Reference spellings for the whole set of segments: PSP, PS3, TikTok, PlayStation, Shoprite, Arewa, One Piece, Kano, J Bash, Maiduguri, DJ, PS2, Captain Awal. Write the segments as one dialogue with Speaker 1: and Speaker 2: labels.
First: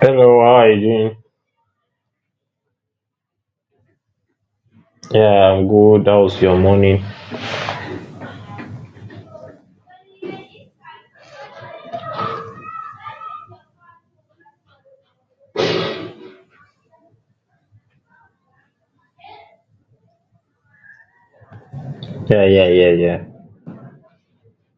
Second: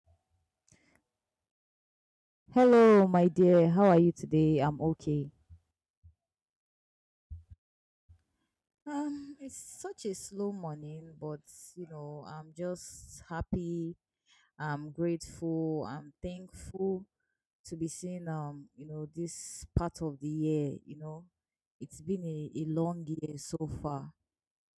Speaker 1: Hello, how are you doing?
Speaker 2: Hello, my dear. How are you today? I'm okay.
Speaker 1: Yeah, I'm good. How's your morning?
Speaker 2: It's such a slow morning, but you know, I'm just happy. I'm grateful. I'm thankful to be seeing you know, this part of the year. You know, it's been
Speaker 1: Yeah,
Speaker 2: a
Speaker 1: yeah, yeah,
Speaker 2: long
Speaker 1: yeah.
Speaker 2: year so far.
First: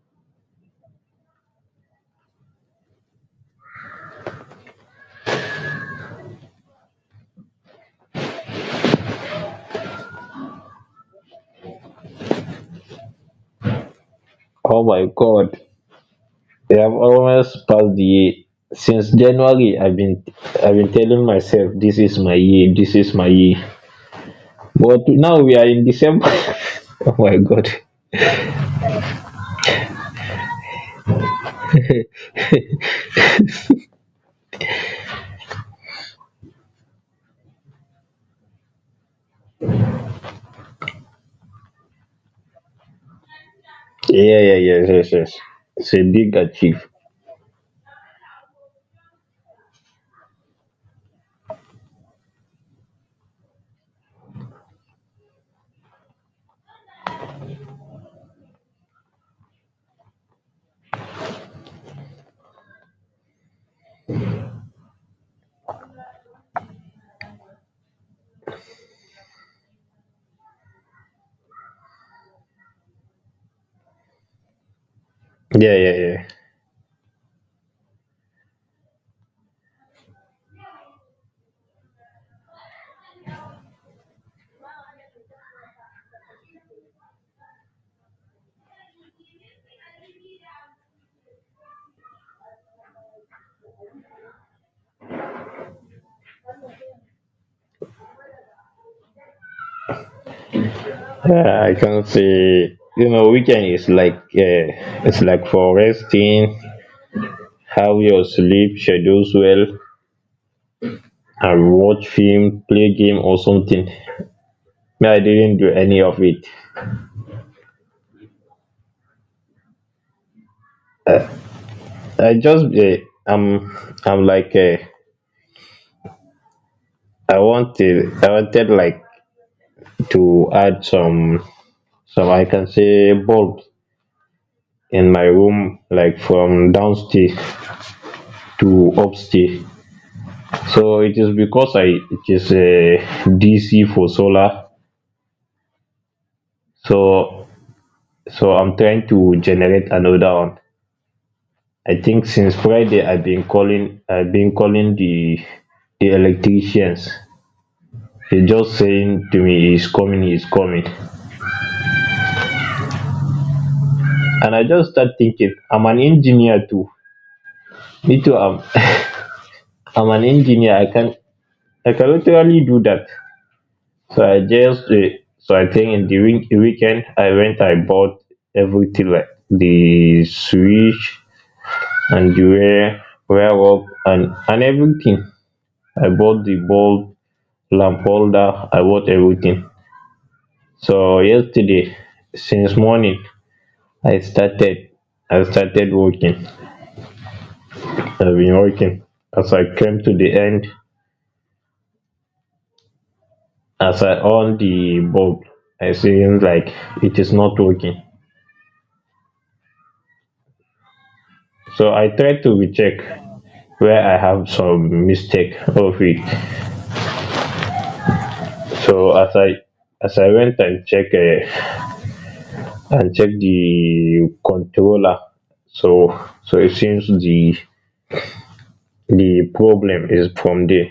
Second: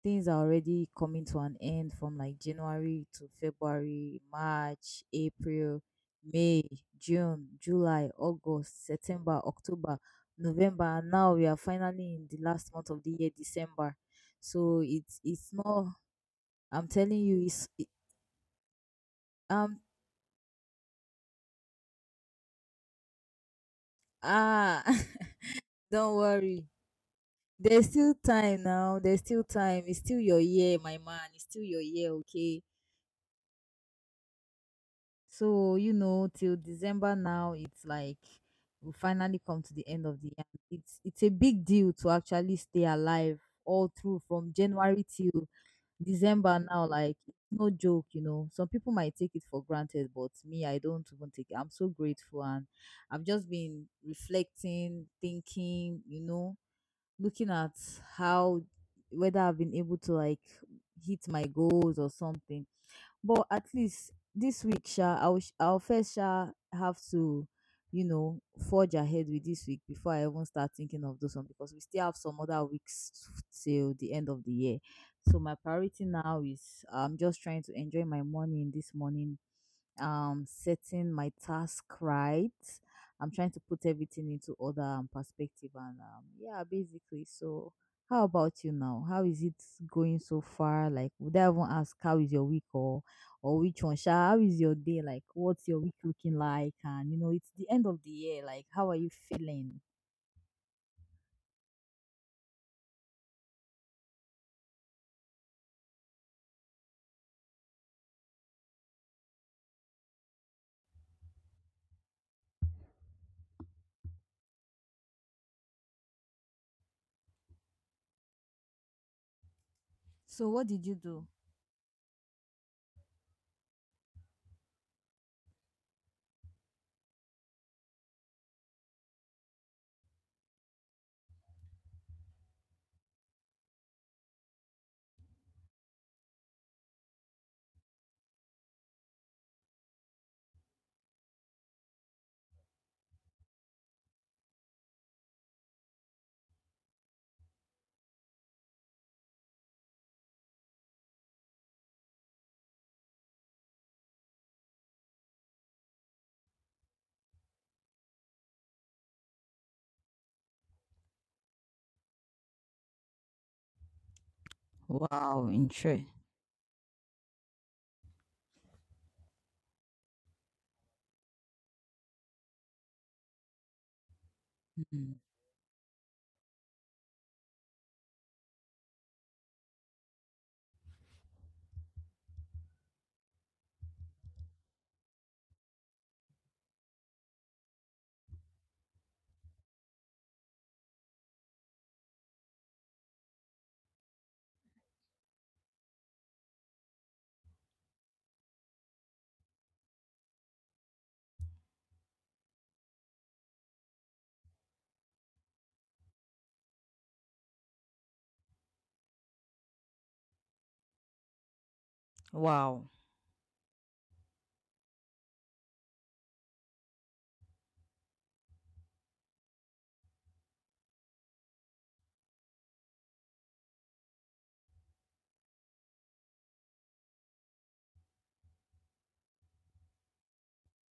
Speaker 2: Things are already coming to an end from like January to February, March, April, May, June, July, August, September, October, November, and now we are finally in the last month of the year, December. So
Speaker 1: Oh my
Speaker 2: it's
Speaker 1: God,
Speaker 2: not.
Speaker 1: we
Speaker 2: I'm
Speaker 1: have
Speaker 2: telling you,
Speaker 1: almost
Speaker 2: it's it,
Speaker 1: passed the year. Since January,
Speaker 2: um
Speaker 1: I've been telling myself this is my year, this is my year.
Speaker 2: ah.
Speaker 1: But now we are in
Speaker 2: Don't
Speaker 1: December.
Speaker 2: worry.
Speaker 1: Oh my God.
Speaker 2: There's still time now. There's still time. It's still your year, my man. It's still your year, okay? So, you know, till December now, it's like we finally come to the end of the year. It's a big deal to actually stay alive all through
Speaker 1: Yeah,
Speaker 2: from
Speaker 1: yeah, yeah,
Speaker 2: January
Speaker 1: yes, yes.
Speaker 2: till
Speaker 1: It's a big
Speaker 2: December now.
Speaker 1: achieve.
Speaker 2: Like no joke, you know. Some people might take it for granted, but me, I don't even take it. I'm so grateful, and I've just been reflecting, thinking, you know, looking at how whether I've been able to like hit my goals or something, but at least this week, sha, I'll first sha have to, you know, forge ahead with this week before I even start thinking of those one, because we still have some other weeks till the end of the year. So my
Speaker 1: Yeah, yeah,
Speaker 2: priority
Speaker 1: yeah.
Speaker 2: now is I'm just trying to enjoy my morning this morning, setting my task right. I'm trying to put everything into order and perspective, and yeah, basically. So how about you now? How is it going so far? Like, would I even ask how is your week, or which one sha? How is your day? Like, what's your week looking like? And you know it's the end of the year, like how are you feeling?
Speaker 1: Yeah, I can't say. You know, weekend is like it's like for resting, have your sleep schedules well, I watch film, play game or something. Me, I didn't do any of it.
Speaker 2: So what did you do?
Speaker 1: I just eh, I'm I'm like I wanted like to add some I can say bulbs in my room like from downstairs to upstairs. So it is because I it is a DC for solar. So so I'm trying to generate another one. I think since Friday I've been calling the electricians. They're just saying to me he's coming, he's coming. And I just start
Speaker 2: Wow,
Speaker 1: thinking, I'm
Speaker 2: intre.
Speaker 1: an engineer too. Me too I'm I'm an engineer. I can literally do that. So I just
Speaker 2: Mm.
Speaker 1: so I think in the week, weekend I bought everything like the switch and the wire up and everything. I bought the bulb, lamp holder, I bought everything. So yesterday, since morning, I started I started working. I've been working. As I came to the end, as I on the bulb, I seen like it is not working. So I tried to
Speaker 2: Wow.
Speaker 1: recheck where I have some mistake of it. So as I went and check and check the controller, so so it seems the problem is from there.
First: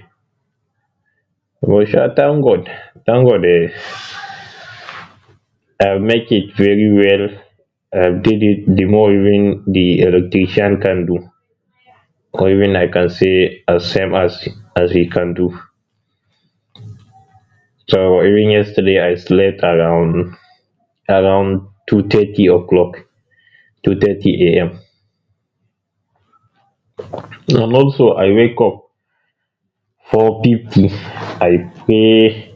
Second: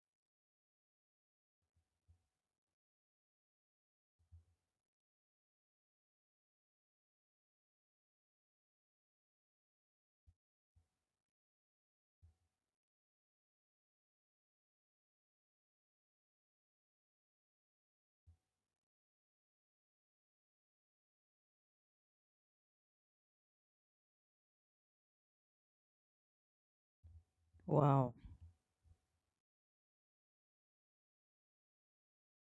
Speaker 1: But sure, thank God, thank God. Make it very well, did it the more even the electrician can do, or even I can say as same as he can do. So even yesterday I slept around 2:30 o'clock, 2:30 a.m. And also
Speaker 2: Wow.
Speaker 1: I wake up 4:50. I pray.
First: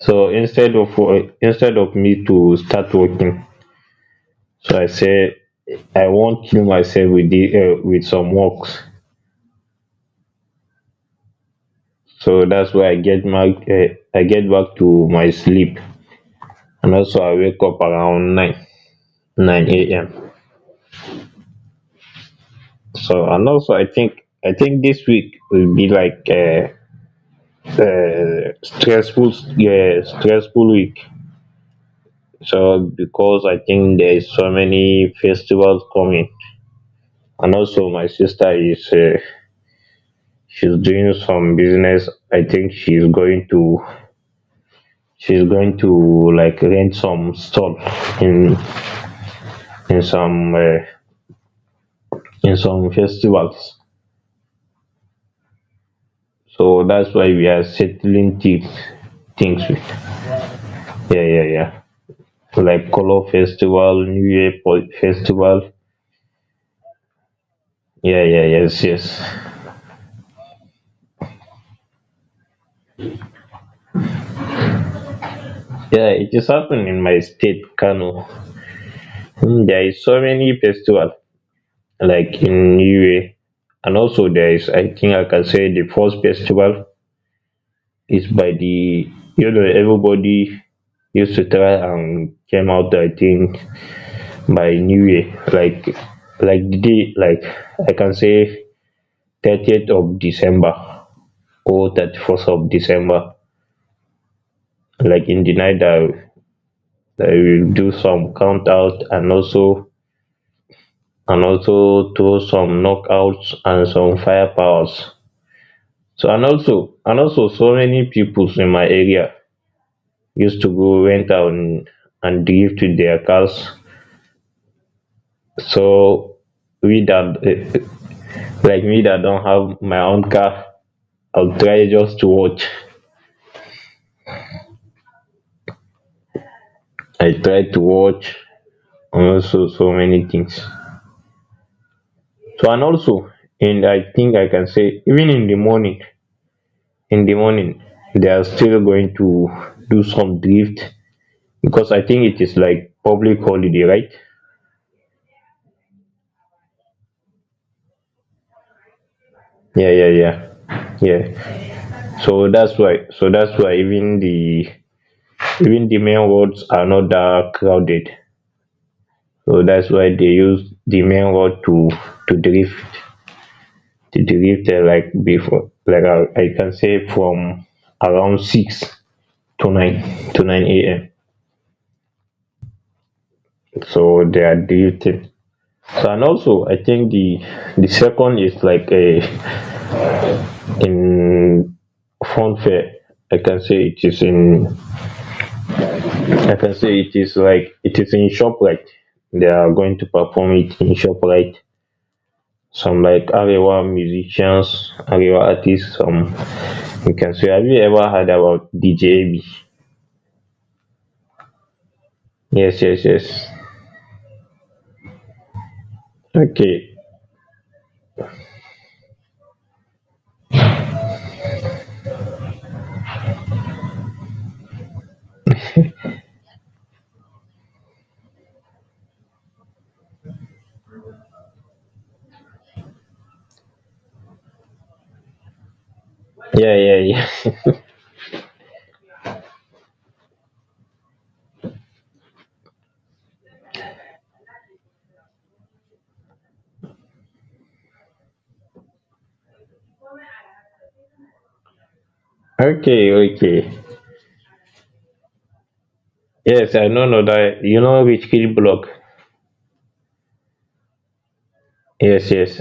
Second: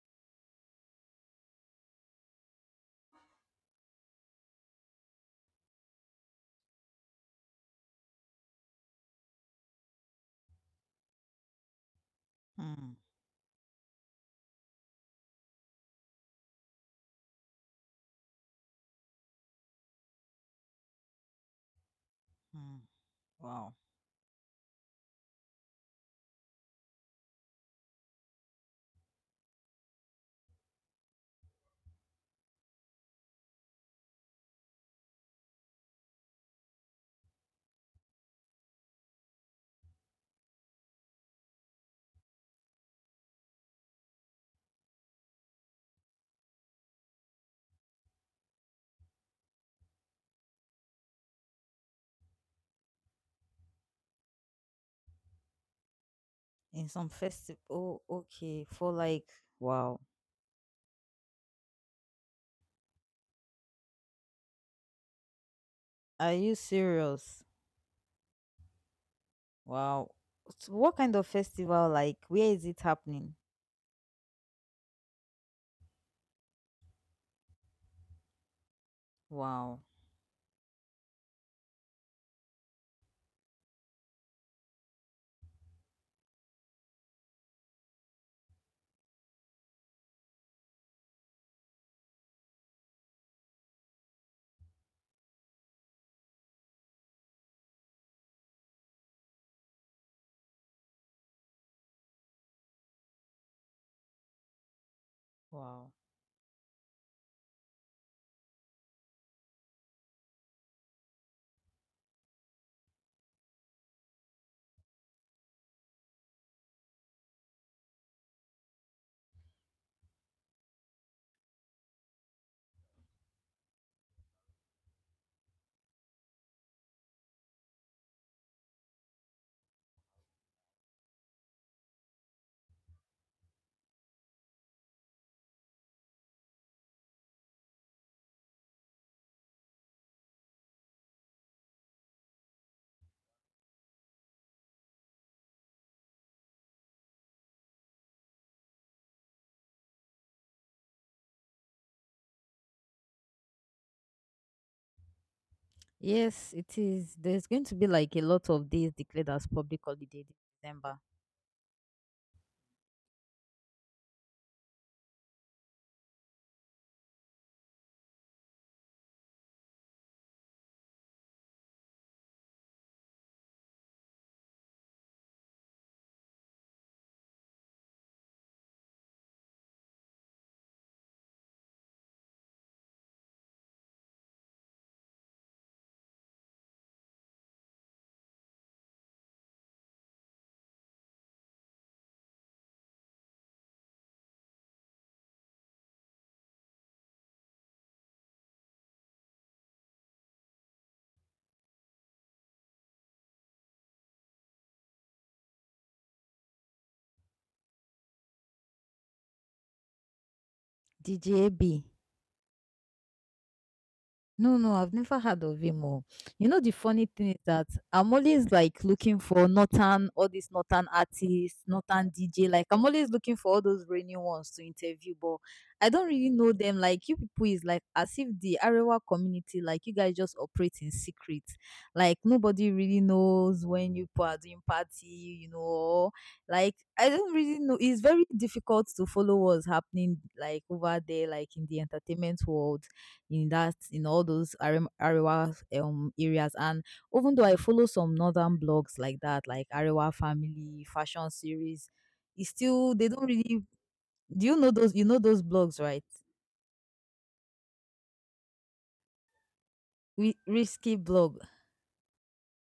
Speaker 1: So instead of me to start working, so I say I won't kill myself with with some works. So that's why
Speaker 2: Mm.
Speaker 1: I get back to my sleep, and also I wake up around 9 a.m.
Speaker 2: Mm.
Speaker 1: So and
Speaker 2: Wow.
Speaker 1: also I think this week will be like a stressful week, so because I think there's so many festivals coming. And also my sister is she's doing some business. I think she's going to like rent some stall in in some uh, in some festivals. So
Speaker 2: In some
Speaker 1: that's why we
Speaker 2: festive,
Speaker 1: are
Speaker 2: oh,
Speaker 1: settling the
Speaker 2: okay. For like
Speaker 1: things with.
Speaker 2: wow.
Speaker 1: Yeah, yeah, yeah. Like color festival, New Year festival.
Speaker 2: Are you serious?
Speaker 1: Yeah, yeah, yes, yes.
Speaker 2: Wow. S- what kind of festival? Like, where is it happening?
Speaker 1: Yeah, it is happening in my state, Kano. Hmm,
Speaker 2: Wow.
Speaker 1: There is so many festival like in New Year, and also there is. I think I can say the first festival is by the everybody used to try and came out. I think by new year like the day like I can say 30th of December or 31st of December. Like in the night,
Speaker 2: Wow.
Speaker 1: I will do some count out, and also throw some knockouts and some firepowers. So and also so many people in my area used to go rent out and drive to their cars. So we that like me that don't have my own car, I'll try just to watch. I try to watch, and also so many things. So and also, and I think I can say even in the morning, they are still going to do some drift because I think it is like public holiday, right?
Speaker 2: Yes, it is. There's going to be like a lot of days declared as public
Speaker 1: Yeah, yeah,
Speaker 2: holiday in
Speaker 1: yeah,
Speaker 2: December.
Speaker 1: yeah. So that's why even the main roads are not that crowded. So that's why they use the main road to drift. To dey read like before, like I can say from around six to nine to nine a.m. So they are drifting. So and also I think the second is like a in funfair. I can say it is in I can say it is like it is in Shoprite. They are going to perform it in Shoprite. Some like Arewa musicians, Arewa artists, some you can say, have you ever heard about DJ?
Speaker 2: Djab.
Speaker 1: Yes, yes, yes.
Speaker 2: No, no, I've never heard of him. Oh. You know, the
Speaker 1: Okay.
Speaker 2: funny thing is that I'm always like looking for Northern, all these Northern artists, Northern DJ. Like, I'm always looking for all those rainy ones to interview, but I don't really know them. Like, you people is like as if the Arewa community, like, you guys just operate in secret. Like, nobody really knows when you people are doing party, you know. Or, like,
Speaker 1: Yeah, yeah,
Speaker 2: I don't really
Speaker 1: yeah.
Speaker 2: know. It's very difficult to follow what's happening, like, over there, like, in the entertainment world in that in all those Arewa areas. And even though I follow some northern blogs like that, like Arewa Family Fashion Series, it's still they
Speaker 1: Okay,
Speaker 2: don't really.
Speaker 1: okay.
Speaker 2: Do you know those? You know those blogs, right?
Speaker 1: Yes, I know that you know which kill block.
Speaker 2: We risky blog.
Speaker 1: Yes, yes.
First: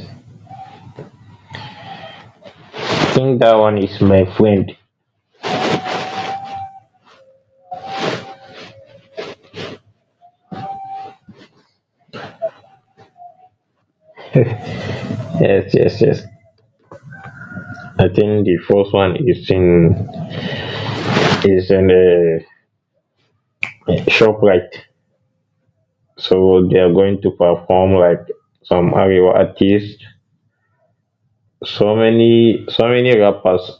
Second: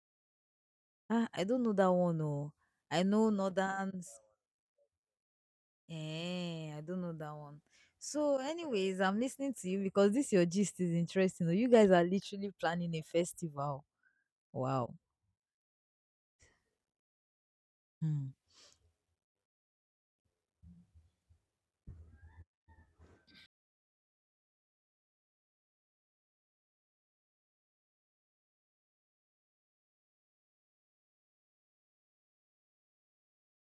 Speaker 2: Ah, I don't know that one. Oh, I
Speaker 1: I
Speaker 2: know
Speaker 1: think that one is
Speaker 2: northern.
Speaker 1: my friend.
Speaker 2: Eh, I don't know that one. So, anyways, I'm listening to you because this your gist is interesting. Oh. You guys are literally planning a festival. Wow.
Speaker 1: Yes, yes, yes. I
Speaker 2: Hmm.
Speaker 1: think the first one is in the shop right. So they are going to perform like some Ariwa artists. So many rappers,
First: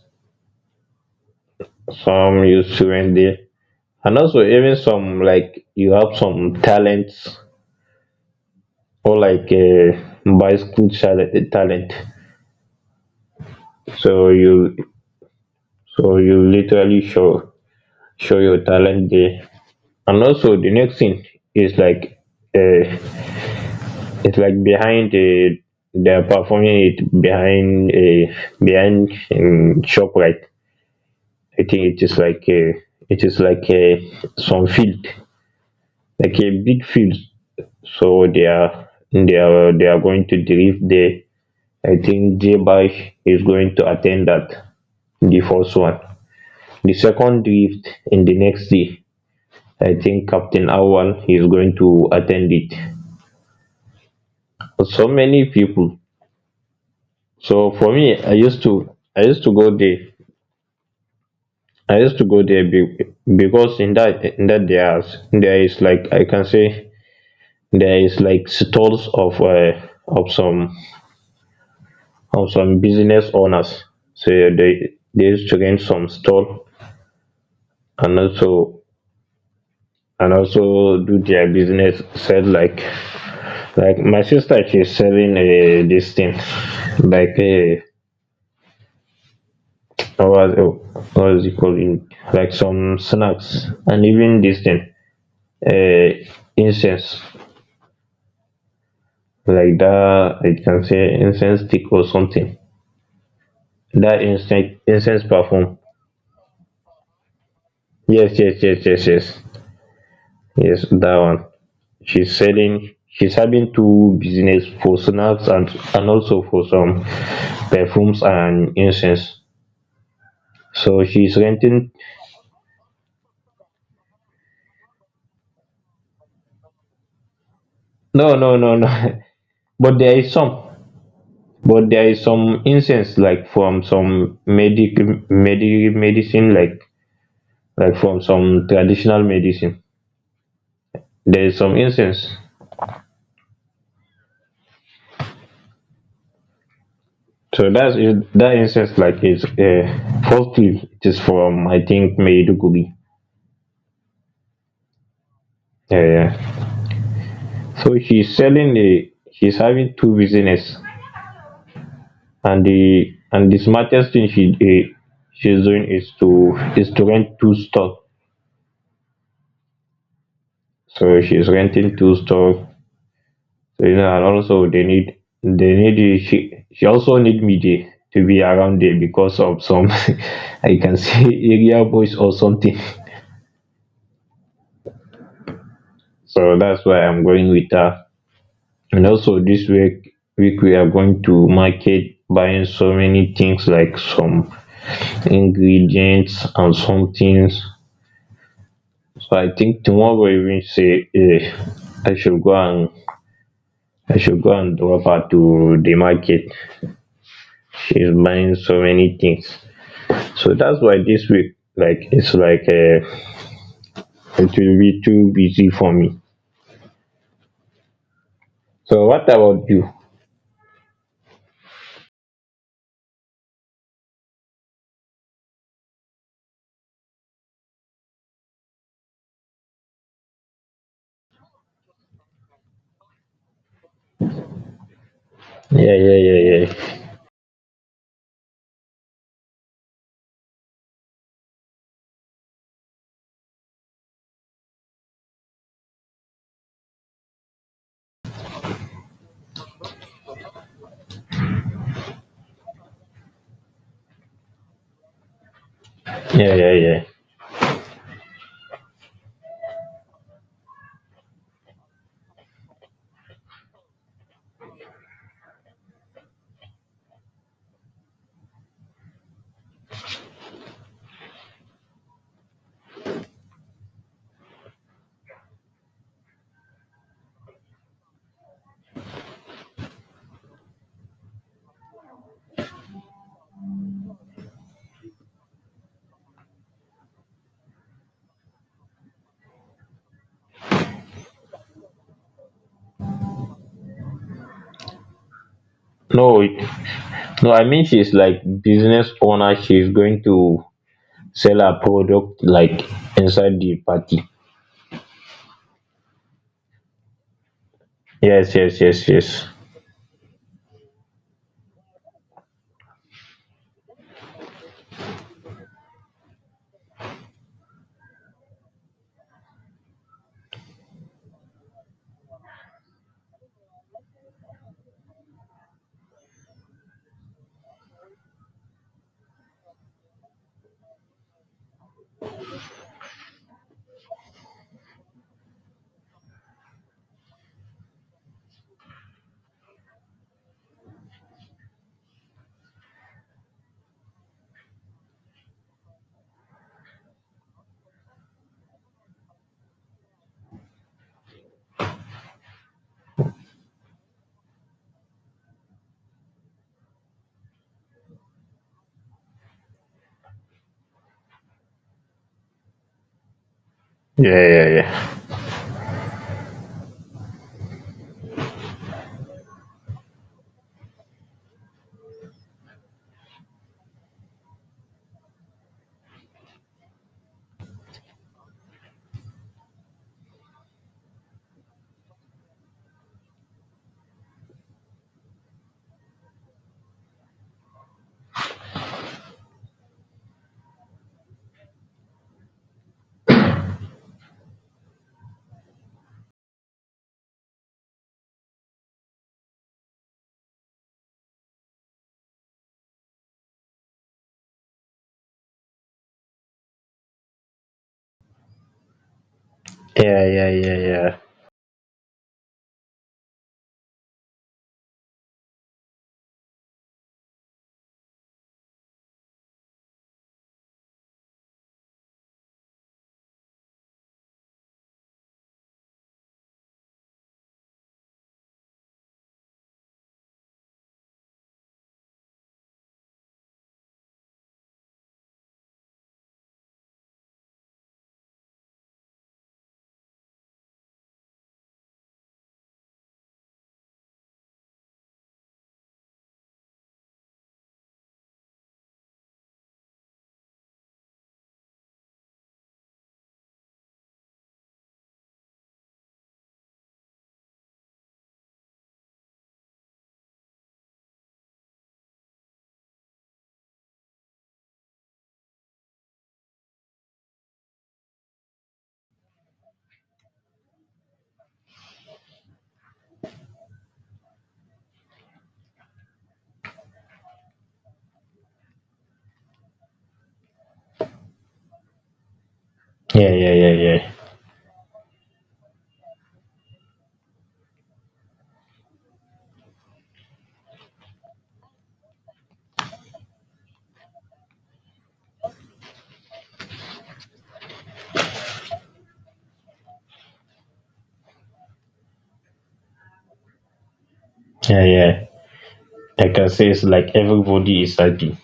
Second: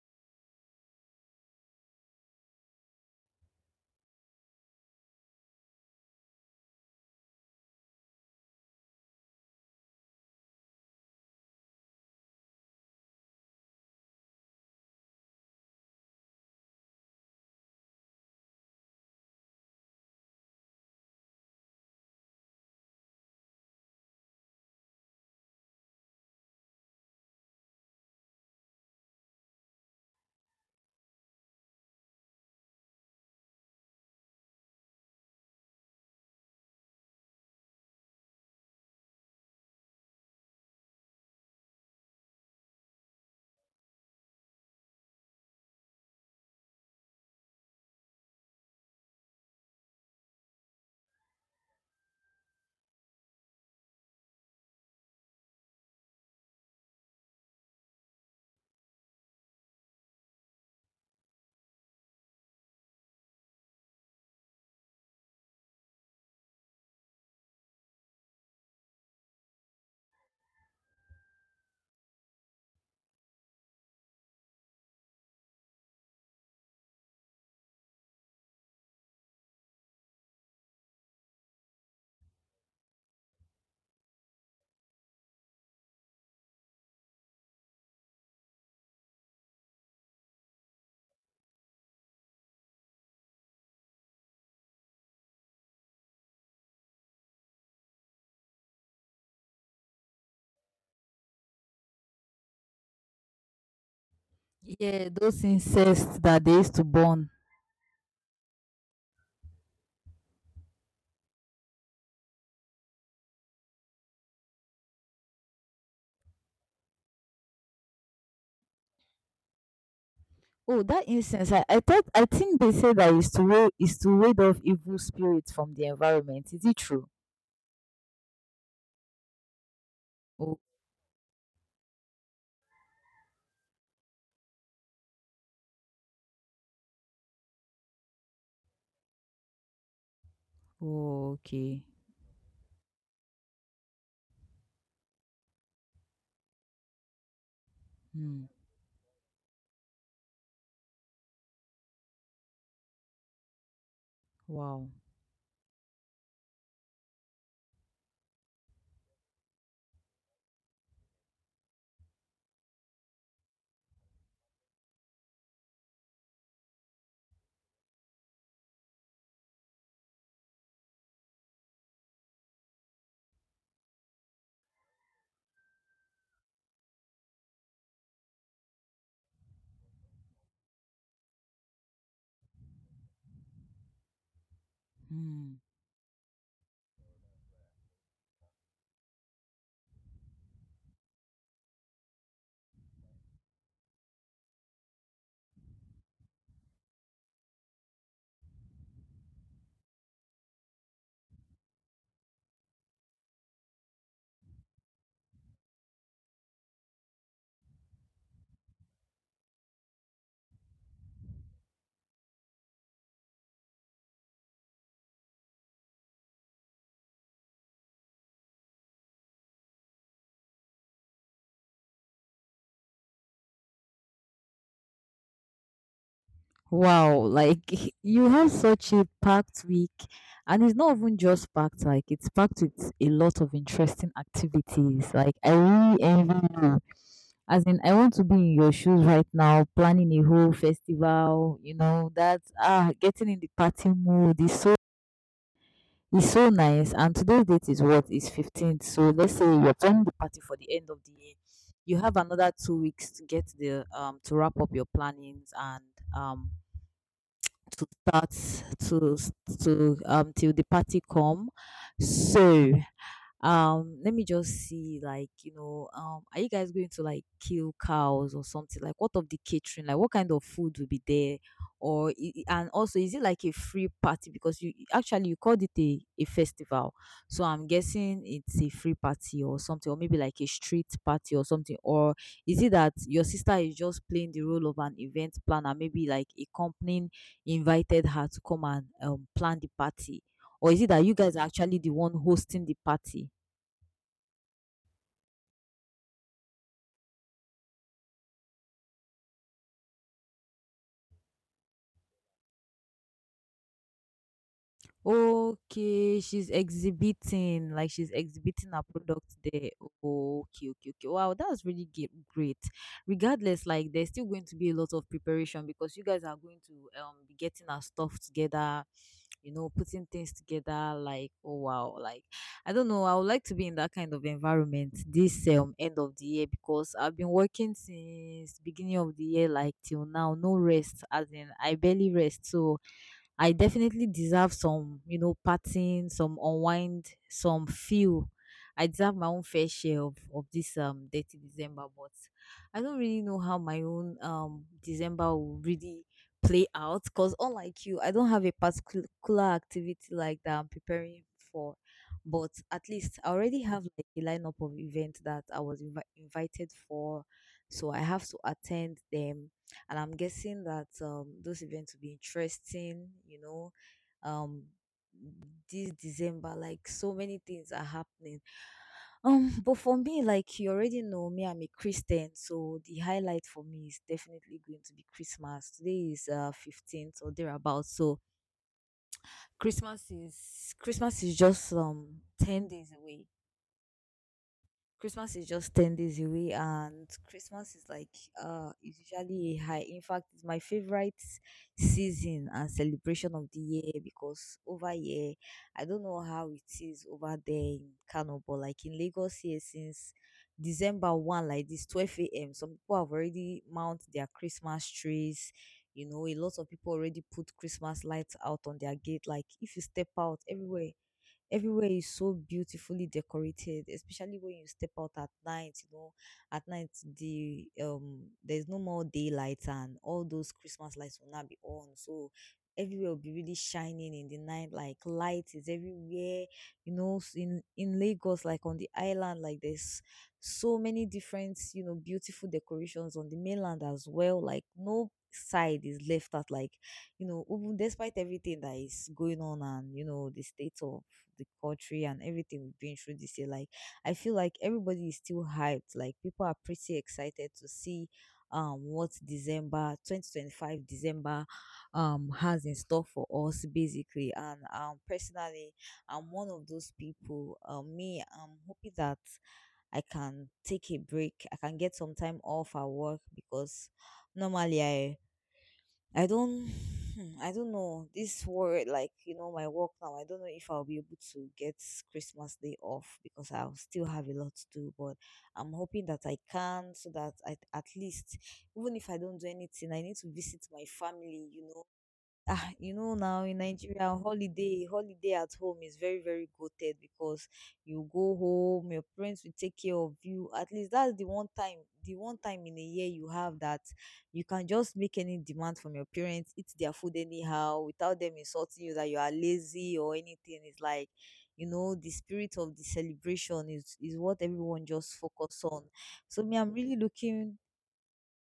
Speaker 1: some you Suwende. And also even some like you have some talents or like a bicycle talent. So you so you literally show your talent there. And also the next thing is like uh, it's like behind they're performing it behind behind Shoprite. I think it is like a some field, like a big field. So they are going to drift there. I think J Bash is going to attend that. The first one, the second drift in the next day. I think Captain Awal is going to attend it. So many people. So for me, I used to go there I used to go there because in that there is like I can say there is like stalls of of some of some business owners. So they used to rent some stall, and also and also do their business, sell like my sister, she's selling this thing like what, what is it called, in like some snacks and even this thing, incense, like that, it can say incense stick or something. That incense,
Speaker 2: Yeah, those
Speaker 1: perfume.
Speaker 2: insects that they used to burn.
Speaker 1: Yes, yes, yes, yes, yes, yes, that one. She's having two business, for snacks and also for some perfumes and incense.
Speaker 2: Oh,
Speaker 1: So
Speaker 2: that
Speaker 1: she's
Speaker 2: incense! I
Speaker 1: renting.
Speaker 2: thought I think they say that is to ward off evil spirits from the environment. Is it true?
Speaker 1: No, no, no, no. But there is
Speaker 2: Oh,
Speaker 1: some, but there is some incense like from some medicine, like from some traditional medicine.
Speaker 2: oh,
Speaker 1: There is some
Speaker 2: okay.
Speaker 1: incense. So
Speaker 2: Hmm.
Speaker 1: that incense like is falsely it is from, I think, Maiduguri.
Speaker 2: Wow.
Speaker 1: Uh, so she's selling the she's having two business, and the smartest thing she's doing is to rent two stores. So she's renting two stores. So you know, and also they need she also need me there, to be around there because of some I can say area boys or something.
Speaker 2: Hmm.
Speaker 1: So that's why I'm going with her. And also this week we are going to market, buying so many things like some ingredients and some things. So I think tomorrow even say, I should go and I should go and drop her to the market. She's buying so many things. So that's why this week, like, it's like it will be too busy for me. So what about you?
Speaker 2: Wow. Like you have such a packed week, and it's not even just packed. Like it's packed with a lot of interesting activities. Like I
Speaker 1: Yeah,
Speaker 2: really
Speaker 1: yeah,
Speaker 2: envy
Speaker 1: yeah,
Speaker 2: you.
Speaker 1: yeah,
Speaker 2: As in, I want to be in your shoes right now, planning a whole festival. You know that ah, getting in the party mood is so it's so nice. And today's date is what, 15th? So let's say you're planning the party for the end of the year. You have another 2 weeks to get the to wrap up your plannings, and um
Speaker 1: yeah, yeah, yeah.
Speaker 2: to start to to till the party come. So let me just see, like, you know, are you guys going to like kill cows or something? Like, what of the catering? Like, what kind of food will be there, or and also is it like a free party, because actually you called it a festival, so I'm guessing it's a free party or something, or maybe like a street party or something, or is it that your sister is just playing the role of an event planner, maybe like a company invited her to come and plan the party, or is it that you guys are actually the one hosting the party?
Speaker 1: No, no, I mean she's like business owner. She's going to sell her product like inside the party.
Speaker 2: Okay, she's exhibiting, like she's
Speaker 1: Yes,
Speaker 2: exhibiting
Speaker 1: yes,
Speaker 2: her
Speaker 1: yes,
Speaker 2: product
Speaker 1: yes.
Speaker 2: there. Oh, okay, okay, okay. Wow, that's really great. Regardless, like there's still going to be a lot of preparation, because you guys are going to be getting our stuff together, you know, putting things together. Like, oh wow, like I don't know. I would like to be in that kind of environment this end of the year, because I've been working since beginning of the year, like till now, no rest. As in, I barely rest. So I definitely deserve some, you know, partying, some unwind, some feel. I deserve my own fair share of this dirty December, but I don't really know how my own December will really play out, because unlike you, I don't have a particular activity like that I'm preparing for. But at least I already have like a lineup of events that I was invited for, so I have to attend them, and I'm guessing that those events will be interesting. You know,
Speaker 1: Yeah,
Speaker 2: um,
Speaker 1: yeah, yeah,
Speaker 2: this December, like so many things are happening. But for me, like you already know, me, I'm a Christian, so the highlight for me is definitely going to be Christmas. Today is 15th or thereabouts, so Christmas is Christmas is just 10 days away. Christmas is just 10 days away, and Christmas is like, is usually a high. In fact, it's my favorite season and celebration of the year, because over here, I don't know how it is over there in Kano, but like in Lagos here, since December 1, like this 12 a.m., some people have already mounted their Christmas trees. You know, a lot of people already put Christmas lights out on their gate. Like, if you step
Speaker 1: yeah,
Speaker 2: out
Speaker 1: yeah,
Speaker 2: everywhere,
Speaker 1: yeah,
Speaker 2: everywhere is so beautifully decorated, especially when you step out at night, you know, at night the there's no more daylight and all those Christmas lights will not be on. So everywhere will be really shining in the night, like light is everywhere, you know, in Lagos, like on the island, like there's so many different, you know, beautiful decorations on the mainland as well. Like no side is left out, like, you know, even despite everything that is going on, and you know the state of the country and everything we've been through this year. Like I feel like everybody is still hyped. Like people are pretty excited to see what December 2025 December has in store for us basically. And personally I'm one of those people. Me I'm hoping that I can take a break. I can get some time off at work, because normally I don't hmm, I don't know this word like you know my work now. I don't know if I'll be able to get Christmas day off, because I'll still have a lot to do, but I'm hoping that I can, so that I, at least even if I don't do anything, I need to visit my family, you know, ah, you know,
Speaker 1: yeah,
Speaker 2: now
Speaker 1: yeah, yeah,
Speaker 2: in
Speaker 1: yeah,
Speaker 2: Nigeria,
Speaker 1: yeah,
Speaker 2: holiday at home is very very goated, because you go home, your parents will take care of you. At least that's the one time in a year you have that you can just make any demand from your parents, eat their food anyhow without them insulting you that you are lazy or anything. It's like you know the spirit of the celebration is what
Speaker 1: yeah.
Speaker 2: everyone just
Speaker 1: Yeah.
Speaker 2: focus on.
Speaker 1: Like I
Speaker 2: So
Speaker 1: can
Speaker 2: me,
Speaker 1: say
Speaker 2: I'm
Speaker 1: it's
Speaker 2: really
Speaker 1: like
Speaker 2: looking.
Speaker 1: everybody is happy.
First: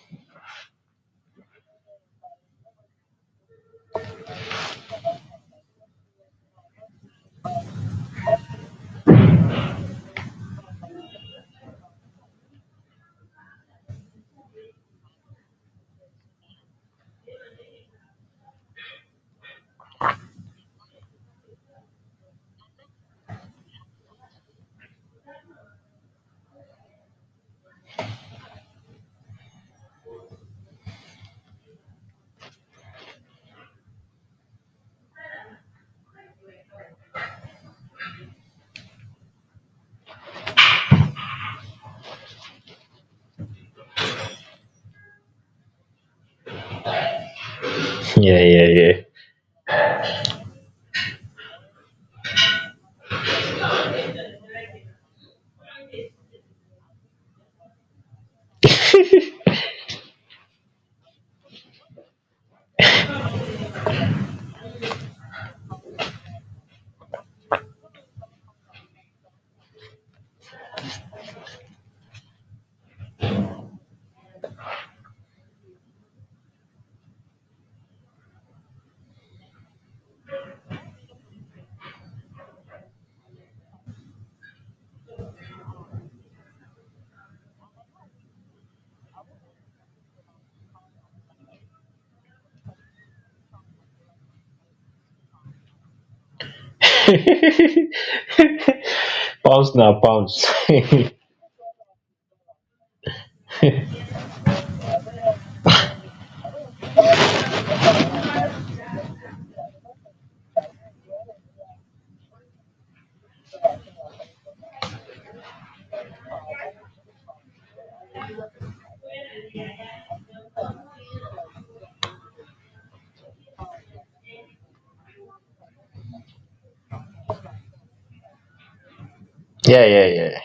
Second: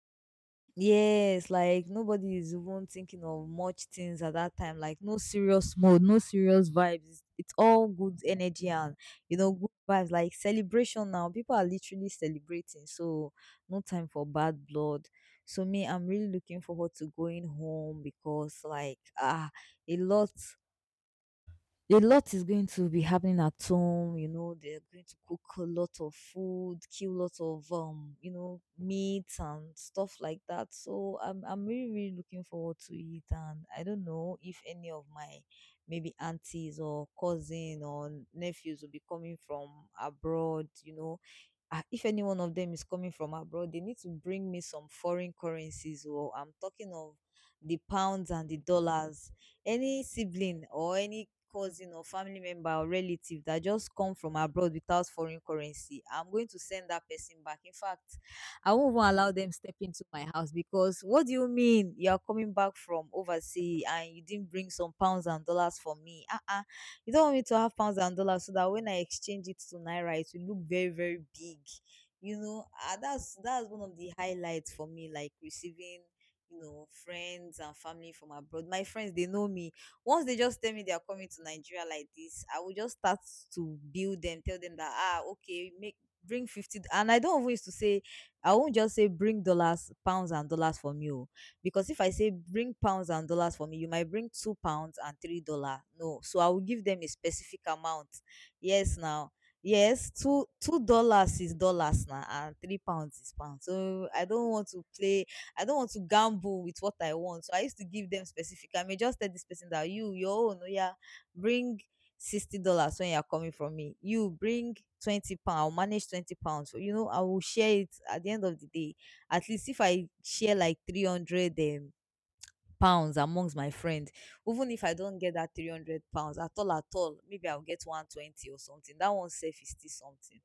Speaker 2: Yes, like nobody is even thinking of much things at that time. Like no serious mode, no serious vibes. It's all good energy, and you know good vibes. Like celebration now, people are literally celebrating. So no time for bad blood. So me, I'm really looking forward to going home, because like ah, a lot a lot is going to be happening at home. You know, they're going to cook a lot of food, kill lots of you know, meat and stuff like that. So I'm really really looking forward to it. And I don't know if any of my maybe aunties or cousin or nephews will be coming from abroad. You know, if any one of them is coming from abroad, they need to bring me some foreign currencies. Or I'm talking of the pounds
Speaker 1: Yeah,
Speaker 2: and the
Speaker 1: yeah, yeah.
Speaker 2: dollars. Any sibling or any cousin or family member or relative that just come from abroad without foreign currency, I'm going to send that person back. In fact, I won't even allow them step into my house, because what do you mean you are coming back from overseas and you didn't bring some pounds and dollars for me? Uh-uh, you don't want me to have pounds and dollars so that when I exchange it to naira, it will look very very big. You know, that's one of the highlights for me. Like receiving, friends and family from abroad. My friends, they know me. Once they just tell me they are coming to Nigeria like this, I will just start to build them. Tell them that okay, make bring 50. And I don't always to say I won't just say bring dollars, pounds, and dollars for me. Oh. Because if I say bring pounds and dollars for me, you might bring £2 and $3. No, so I will give them a specific amount. Yes, now.
Speaker 1: Pounds now,
Speaker 2: Yes, two
Speaker 1: pounds.
Speaker 2: two
Speaker 1: Yeah,
Speaker 2: dollars is dollars now, and £3 is pounds. So I don't want to play. I don't want to gamble with what I want. So I used to give them specific. I may just tell this person that you your own, oh yeah, bring $60 when you're coming from me. You bring £20, manage £20. You know, I will share it at the end of the day. At least if I share like 300 pounds amongst my friends, even if I don't get that £300 at all at all, maybe I'll get 120 or something. That one safe is
Speaker 1: yeah,
Speaker 2: still
Speaker 1: yeah,
Speaker 2: something.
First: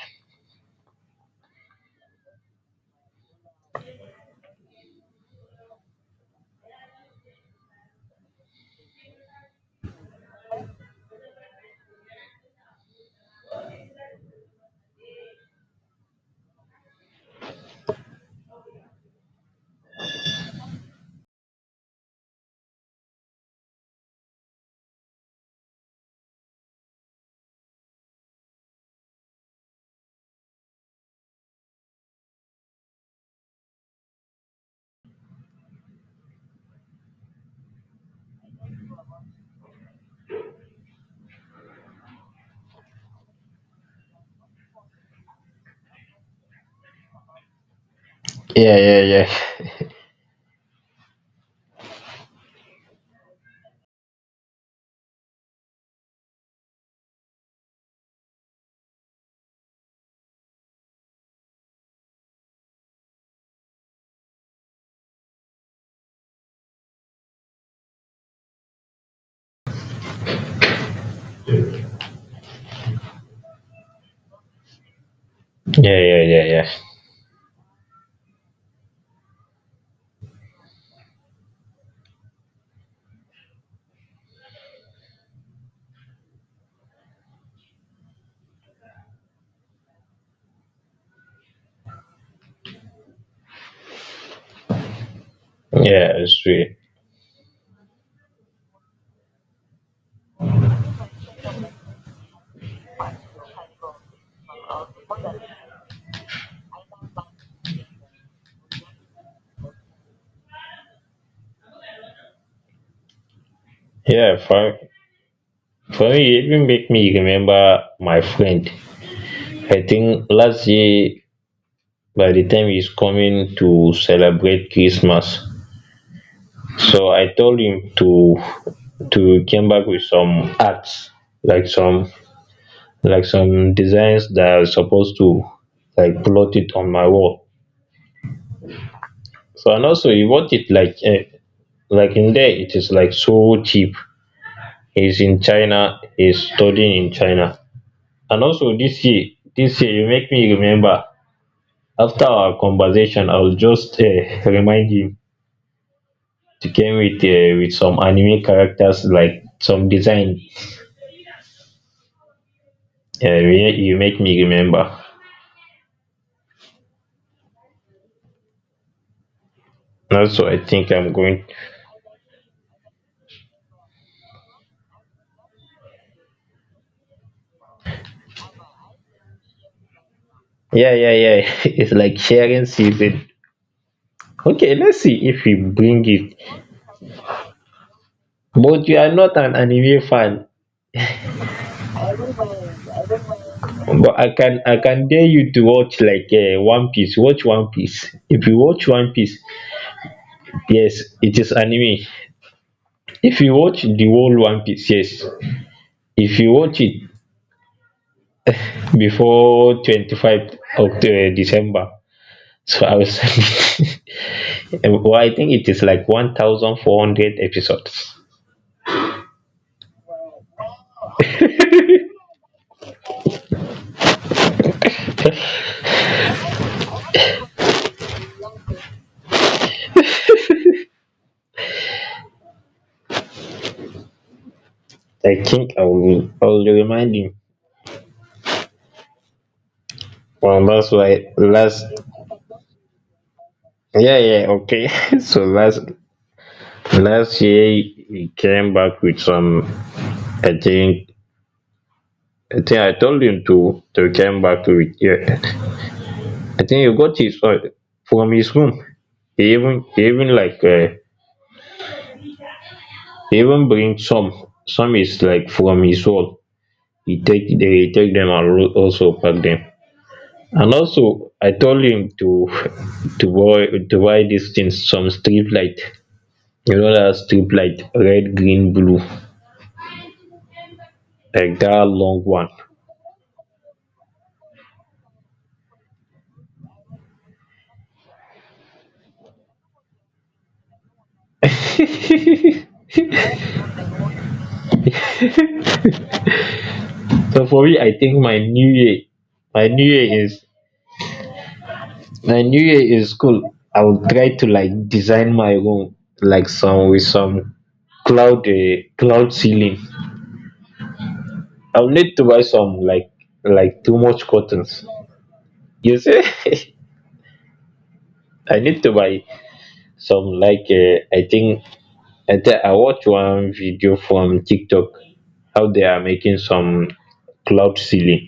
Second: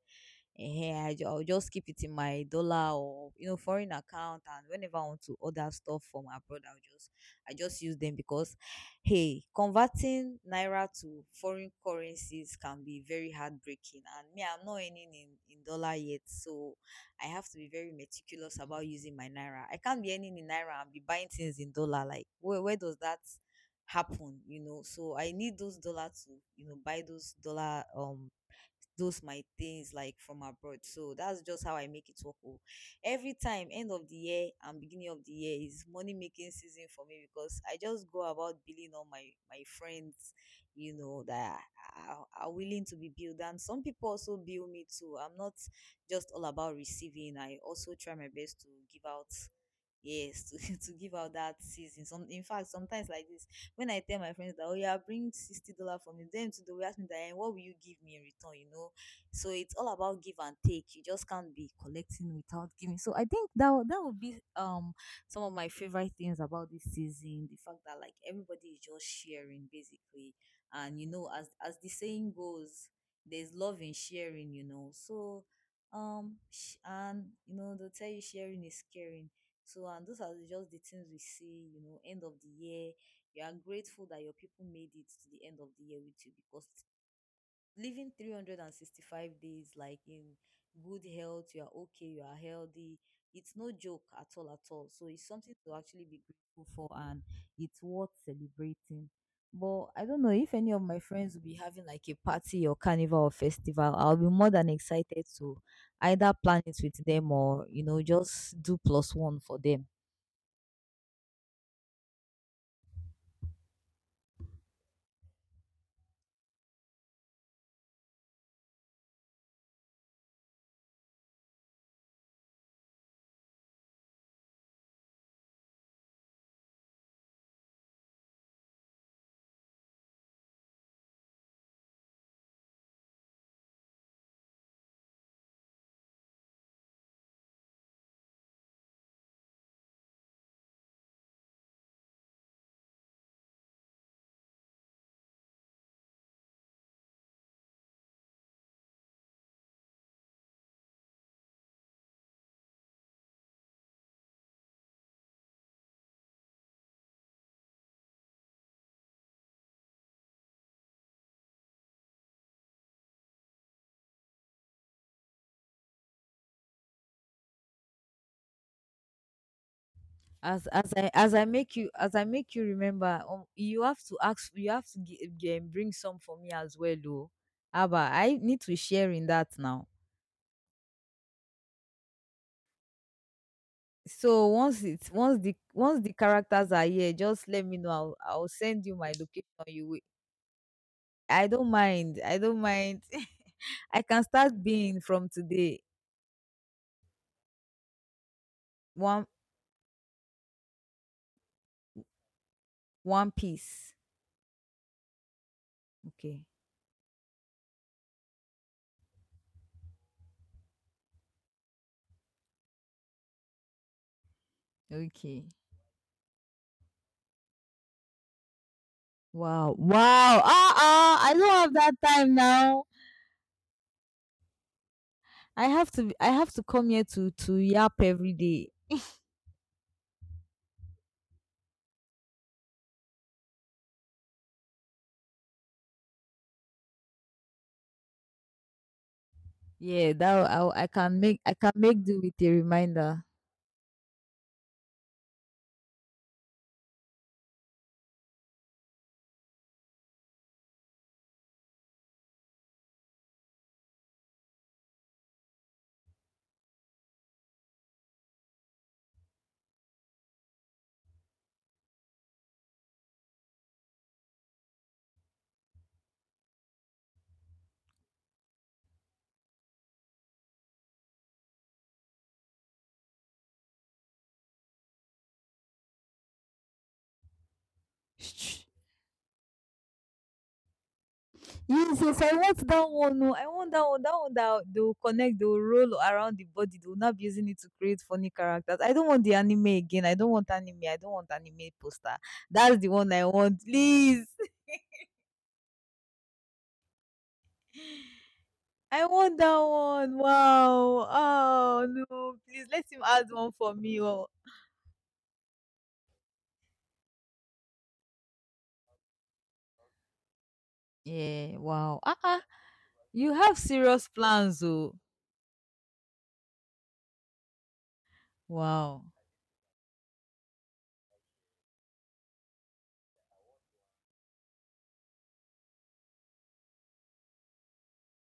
Speaker 2: I'll just keep it in my dollar or foreign account, and whenever I want to order stuff from abroad, I just use them. Because hey, converting naira to foreign currencies can be very heartbreaking, and me, I'm not earning in dollar yet. So I have to be very meticulous about using my naira. I can't be earning in naira and be buying things in dollar. Like where does that happen? You know, so I need those dollar to buy those dollar, those my things like from abroad. So that's just how I make it work. Oh. Every time, end of the year and beginning of the year is money making season for me, because I just go about billing on my friends, you know, that are willing to be billed. And some people also bill me too. I'm not just all about receiving. I also try my best to
Speaker 1: yeah,
Speaker 2: give out.
Speaker 1: yeah, yeah,
Speaker 2: Yes. To give out that season. Some, in fact, sometimes like this, when I tell my friends that, oh yeah, bring $60 for me, then to the will ask me that, "Eh, what will you give me in return?" You know, so it's all about give and take. You just can't be collecting without giving. So I think that would be some of my favorite things about this season. The fact that like everybody is just sharing basically, and you know, as the saying goes, there's love in sharing. You know, so
Speaker 1: yeah, yeah, yeah, yeah.
Speaker 2: and you know they'll tell you sharing is caring. So, and those are just the things we see. You know, end of the year you are grateful that your people made it to the end of the year with you, because living 365 days like in good health, you are okay, you are healthy. It's no joke at all at all. So it's something to actually
Speaker 1: Yeah,
Speaker 2: be
Speaker 1: it's
Speaker 2: grateful
Speaker 1: real.
Speaker 2: for, and it's worth celebrating. But I don't know if any of my friends will be having like a party or carnival or festival. I'll be more than excited to either plan it with them or just do plus one for them.
Speaker 1: Yeah, for me, it even make me remember my friend. I think last year, by the time he's coming to celebrate Christmas, so I told him to come back with some arts, like some designs that are supposed to like plot it on my wall. So and also he bought it like like in there it is like so cheap. He's in China, he's studying in China. And also this year you make me remember. After our conversation, I'll just remind you to came with some anime characters like some design. You make me remember. And also I think I'm going.
Speaker 2: As I make you remember, you have to ask you have to gi- gi- bring some for me as well, though. Abba, I need to share in that now.
Speaker 1: Yeah, yeah, yeah. It's like sharing season.
Speaker 2: So
Speaker 1: Okay,
Speaker 2: once
Speaker 1: let's
Speaker 2: it's
Speaker 1: see
Speaker 2: once
Speaker 1: if we
Speaker 2: the once
Speaker 1: bring
Speaker 2: the
Speaker 1: it.
Speaker 2: characters are here, just let me know. I'll send
Speaker 1: But
Speaker 2: you
Speaker 1: you
Speaker 2: my
Speaker 1: are not
Speaker 2: location.
Speaker 1: an
Speaker 2: You will.
Speaker 1: anime fan.
Speaker 2: I don't mind. I don't mind. I
Speaker 1: But
Speaker 2: can
Speaker 1: I
Speaker 2: start
Speaker 1: can I
Speaker 2: being
Speaker 1: can dare
Speaker 2: from
Speaker 1: you to
Speaker 2: today.
Speaker 1: watch like One Piece. Watch One Piece. If you watch One
Speaker 2: One
Speaker 1: Piece, yes, it is anime.
Speaker 2: one
Speaker 1: If you watch
Speaker 2: piece.
Speaker 1: the whole One Piece, yes. If
Speaker 2: Okay.
Speaker 1: you watch it before 25 of the December, so I was. Well, I
Speaker 2: Okay.
Speaker 1: think it is like 1,400 episodes.
Speaker 2: Wow. Wow. Ah ah. I don't have that time now. I have to come here to yap every day.
Speaker 1: I think I will. I will remind you.
Speaker 2: Yeah, that
Speaker 1: Well, that's why
Speaker 2: I can
Speaker 1: last.
Speaker 2: make do with a reminder.
Speaker 1: Yeah, yeah, okay. So last year he came back with some, I think I think I told him to come back to it. Yeah. I think he got his, from his room. He even like he even bring some is like from his wall. He take They take them and also pack them. And also I told him to to buy these things, some strip light. You know that strip light, red,
Speaker 2: Sh-
Speaker 1: green, blue, like that
Speaker 2: Yes, yes,
Speaker 1: long
Speaker 2: I
Speaker 1: one.
Speaker 2: want that one. Oh, I want that one. That one that they'll connect, they'll roll around the body. They'll not be using it to create funny characters. I don't want the anime again. I don't want anime. I don't want anime poster. That's the one I want. Please.
Speaker 1: So for me, I think
Speaker 2: I want that
Speaker 1: my new
Speaker 2: one.
Speaker 1: year is
Speaker 2: Wow. Oh no.
Speaker 1: my new
Speaker 2: Please
Speaker 1: year
Speaker 2: let him
Speaker 1: in
Speaker 2: add
Speaker 1: school,
Speaker 2: one for
Speaker 1: I
Speaker 2: me.
Speaker 1: will
Speaker 2: Oh.
Speaker 1: try to like design my room like some with some cloud, cloud ceiling.
Speaker 2: Yeah,
Speaker 1: I will
Speaker 2: wow.
Speaker 1: need
Speaker 2: Ah,
Speaker 1: to
Speaker 2: ah,
Speaker 1: buy some, like
Speaker 2: you have
Speaker 1: like too
Speaker 2: serious
Speaker 1: much
Speaker 2: plans,
Speaker 1: curtains,
Speaker 2: oh.
Speaker 1: you see. I need to
Speaker 2: Wow.
Speaker 1: buy some, I think I watch one video from tiktok how they are making some cloud ceiling.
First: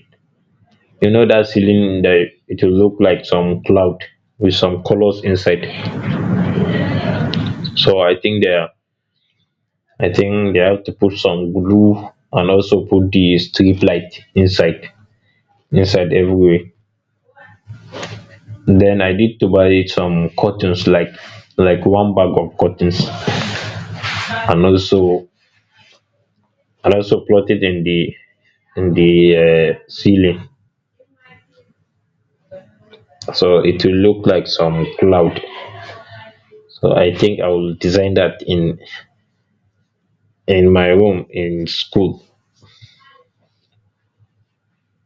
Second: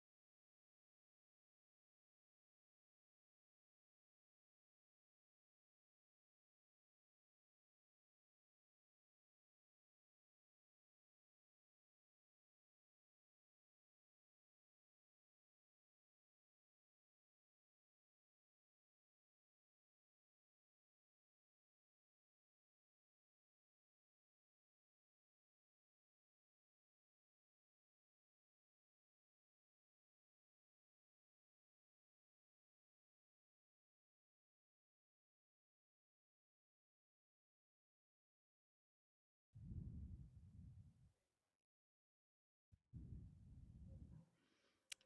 Speaker 1: You know that ceiling that it will look like some cloud with some colors inside. So I think they have to put some glue, and also put the strip light inside everywhere. Then I need to buy some curtains, like one bag of curtains, and also and also plot it in the ceiling, so it will look like some cloud. So I think I will design that in my room in school.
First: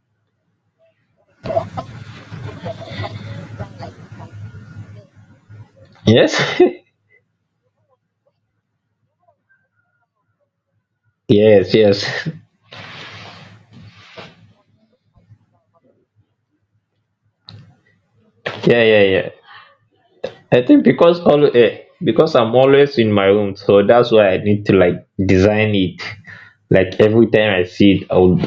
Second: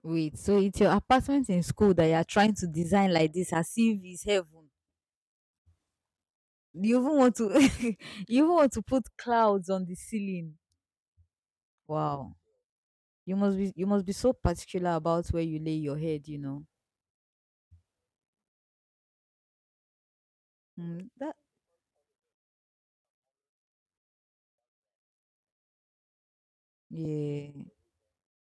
Speaker 2: Wait, so it's your apartment in school that you're trying to design like this as if it's heaven.
Speaker 1: Yes,
Speaker 2: You even want to you even want to put clouds on the ceiling.
Speaker 1: yes, yes.
Speaker 2: Wow. You must be so particular about where you lay your head, you know.
Speaker 1: Yeah, yeah, yeah. I think
Speaker 2: Mm,
Speaker 1: because
Speaker 2: that.
Speaker 1: because I'm always in my room, so that's why I need to like design it. Like every
Speaker 2: Yeah.
Speaker 1: time I see it, I'll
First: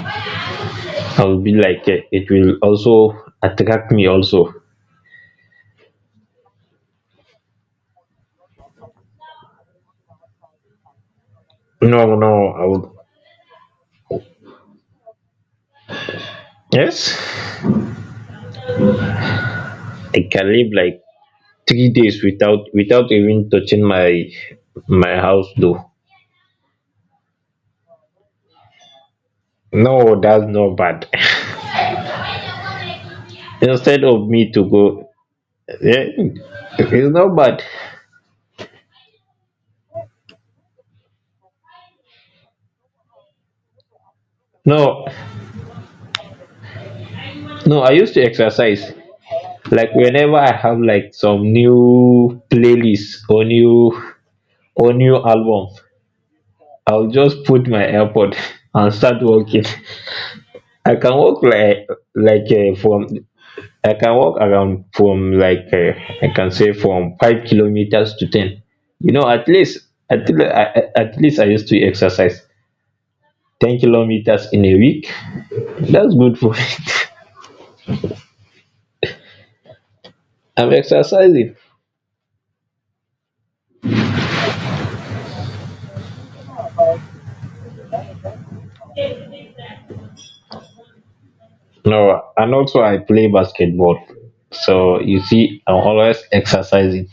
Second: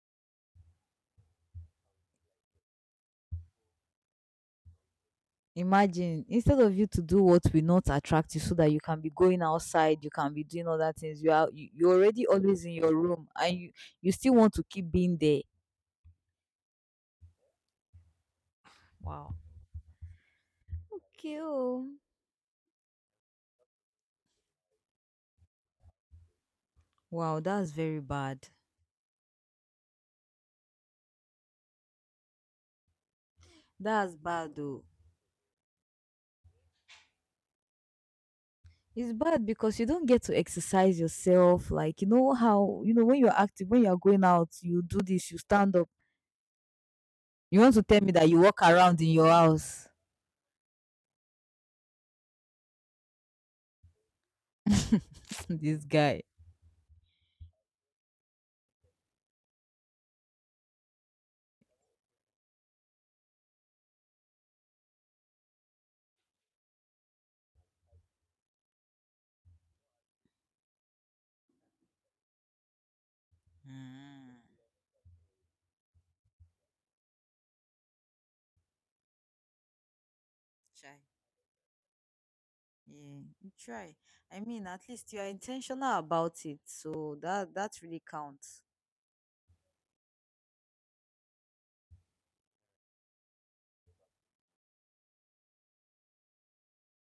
Speaker 1: I'll be like, it will also attract me also.
Speaker 2: Imagine instead of you to do what will not attract you so that you can be going outside, you can be doing other things. You're
Speaker 1: No,
Speaker 2: already
Speaker 1: no,
Speaker 2: always
Speaker 1: I
Speaker 2: in
Speaker 1: would.
Speaker 2: your room, and you still want to keep being there.
Speaker 1: Yes,
Speaker 2: Wow.
Speaker 1: I can live like
Speaker 2: Okay. Oh.
Speaker 1: 3 days without even touching my house though.
Speaker 2: Wow, that's very bad.
Speaker 1: No, that's not bad. Instead
Speaker 2: That's
Speaker 1: of me
Speaker 2: bad
Speaker 1: to
Speaker 2: though.
Speaker 1: go, yeah, it's not bad.
Speaker 2: It's bad because you don't get to exercise yourself. Like you know how you know when you're active, when you're going out, you do
Speaker 1: No,
Speaker 2: this, you stand up. You want
Speaker 1: no,
Speaker 2: to
Speaker 1: I
Speaker 2: tell me
Speaker 1: used to
Speaker 2: that you walk
Speaker 1: exercise.
Speaker 2: around in your house.
Speaker 1: Like whenever I have like some new playlist or new album,
Speaker 2: This guy.
Speaker 1: I'll just put my airpod and start walking. i can walk like like uh, from I can walk around from like I can say from 5 kilometers to 10. You know, at least at least I used to exercise 10
Speaker 2: Mm,
Speaker 1: kilometers in a week. That's good for me, I'm
Speaker 2: try.
Speaker 1: exercising.
Speaker 2: Yeah, you try. I mean, at least you are intentional about it, so that really counts.
Speaker 1: No, and also I play basketball. So you see, I'm always exercising.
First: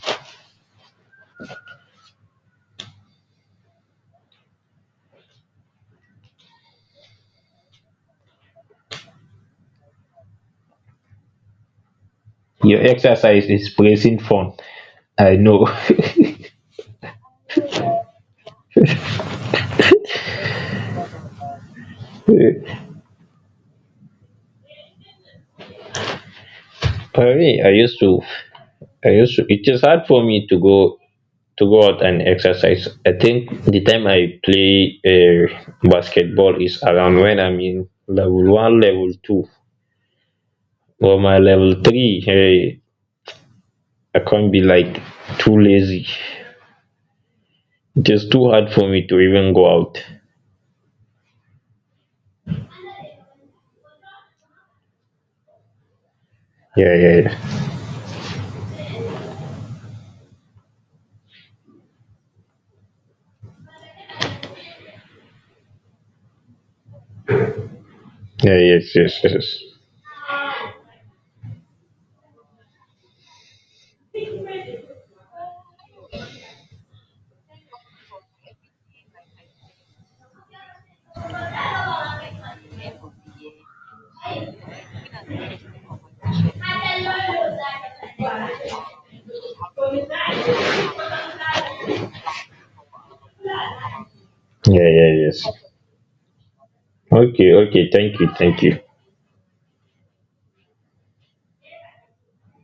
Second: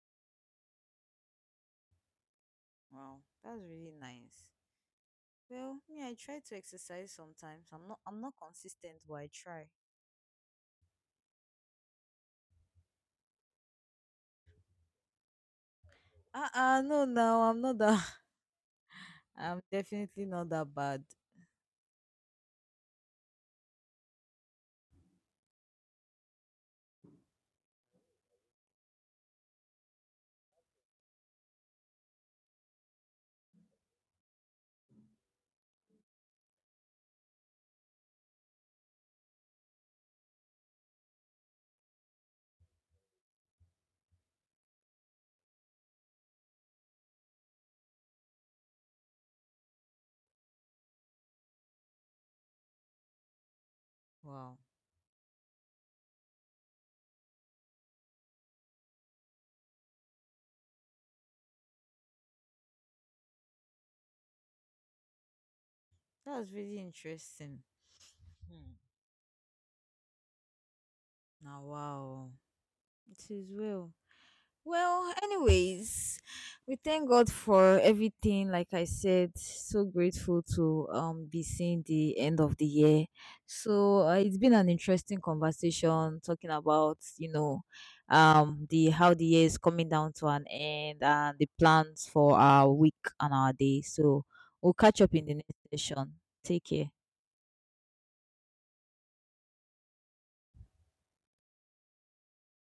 Speaker 2: Wow, that's really nice. Well, me, I try to exercise sometimes. I'm not consistent, but I try.
Speaker 1: Your exercise is placing fun. I know.
Speaker 2: Uh, no, no, I'm not that. I'm definitely not that bad.
Speaker 1: For me, I used to, I used to. It is hard for me to go out and exercise. I think the time I play basketball is around when I'm in level one, level two, or my level three. Hey, I can't be like too lazy. It is too hard for me to even go out.
Speaker 2: Wow.
Speaker 1: Yeah, yeah, yeah.
Speaker 2: That's really interesting.
Speaker 1: Yeah,
Speaker 2: Hmm.
Speaker 1: yes, yes, yes. Yes.
Speaker 2: Now, wow. It is well. Well, anyways, we thank God for everything. Like I said, so grateful to be seeing the end of the year. So it's been an interesting conversation talking about you know, the how the year is coming down to an end and the plans for our week and our day. So we'll
Speaker 1: Yeah,
Speaker 2: catch
Speaker 1: yeah,
Speaker 2: up in the
Speaker 1: yes.
Speaker 2: next session. Take care.
Speaker 1: Okay, okay. Thank you, thank you.